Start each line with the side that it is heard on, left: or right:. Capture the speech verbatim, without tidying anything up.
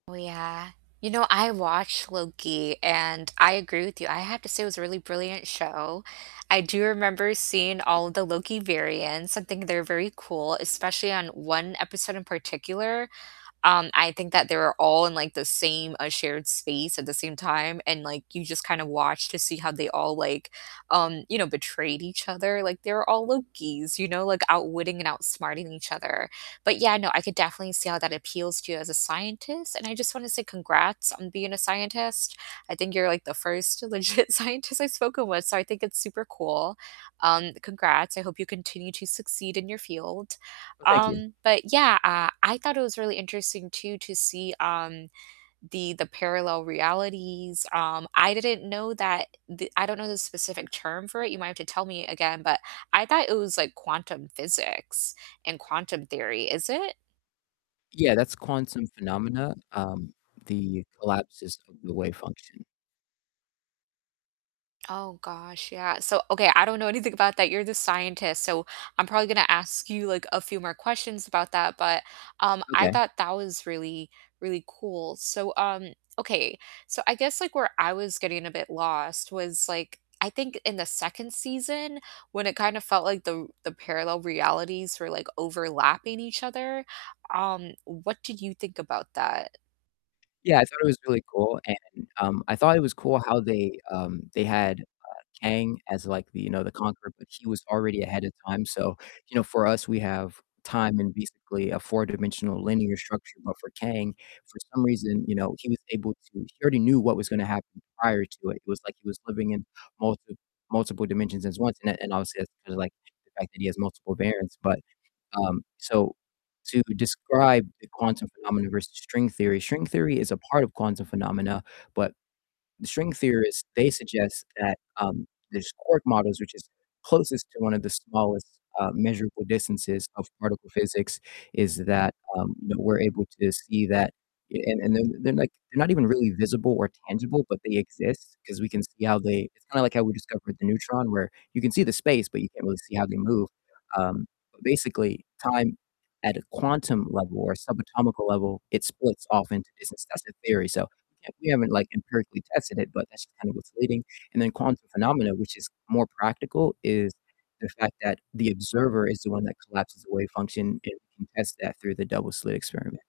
right: Oh, yeah. You know, I watched Loki, and I agree with you, I have to say it was a really brilliant show, I do remember seeing all of the Loki variants, and think they're very cool, especially on one episode in particular, um, I think that they were all in, like, the same a shared space at the same time, and, like, you just kind of watch to see how they all, like, um, you know, betrayed each other, like, they were all Lokis, you know, like, outwitting and outsmarting each other, but yeah, no, I could definitely see how that appeals to you as a scientist, and I just want to say congrats on being a scientist, I think you're, like, the first legit scientist I've spoken with, so I think it's super cool, um, congrats, I hope you continue to succeed in your field,
left: Well, thank you.
right: um, but yeah, uh, I thought it was really interesting, too, to see, um, the the parallel realities, um, I didn't know that the I don't know the specific term for it, you might have to tell me again, but I thought it was, like, quantum physics and quantum theory, is it?
left: Yeah, that's quantum phenomena, um, the collapses of the wave function.
right: Oh, gosh, yeah, so, okay, I don't know anything about that, you're the scientist, so, I'm probably gonna ask you, like, a few more questions about that, but, um, I
left: Okay.
right: thought that was really, really cool, so, um okay, so, I guess, like, where I was getting a bit lost was, like, I think in the second season when it kind of felt like the the parallel realities were, like, overlapping each other, um, what did you think about that?
left: Yeah, I thought it was really cool, and, um, I thought it was cool how they, um, they had, uh, Kang as, like, the, you know, the conqueror, but he was already ahead of time, so, you know, for us, we have time in basically a four-dimensional linear structure, but for Kang, for some reason, you know, he was able to he already knew what was gonna happen prior to it, it was like he was living in multi multiple dimensions as once, and and obviously that's there's, like, the fact that he has multiple variants, but, um, so, to describe the quantum phenomena versus string theory string theory is a part of quantum phenomena, but the string theorists, they suggest that, um, there's quark models which is closest to one of the smallest, uh, measurable distances of particle physics is that, um, you know, we're able to see that, and and they're they're, like, they're not even really visible or tangible, but they exist, 'cause we can see how they it's kinda like how we discovered the neutron, where you can see the space, but you can't really see how they move, um, but basically, time at a quantum level or subatomic level, it splits off into distance, that's the theory, so, yeah, we haven't, like, empirically tested it, but that's just kind of what's leading, and then quantum phenomena, which is more practical, is the fact that the observer is the one that collapses the wave function, and we can test that through the double-slit experiment.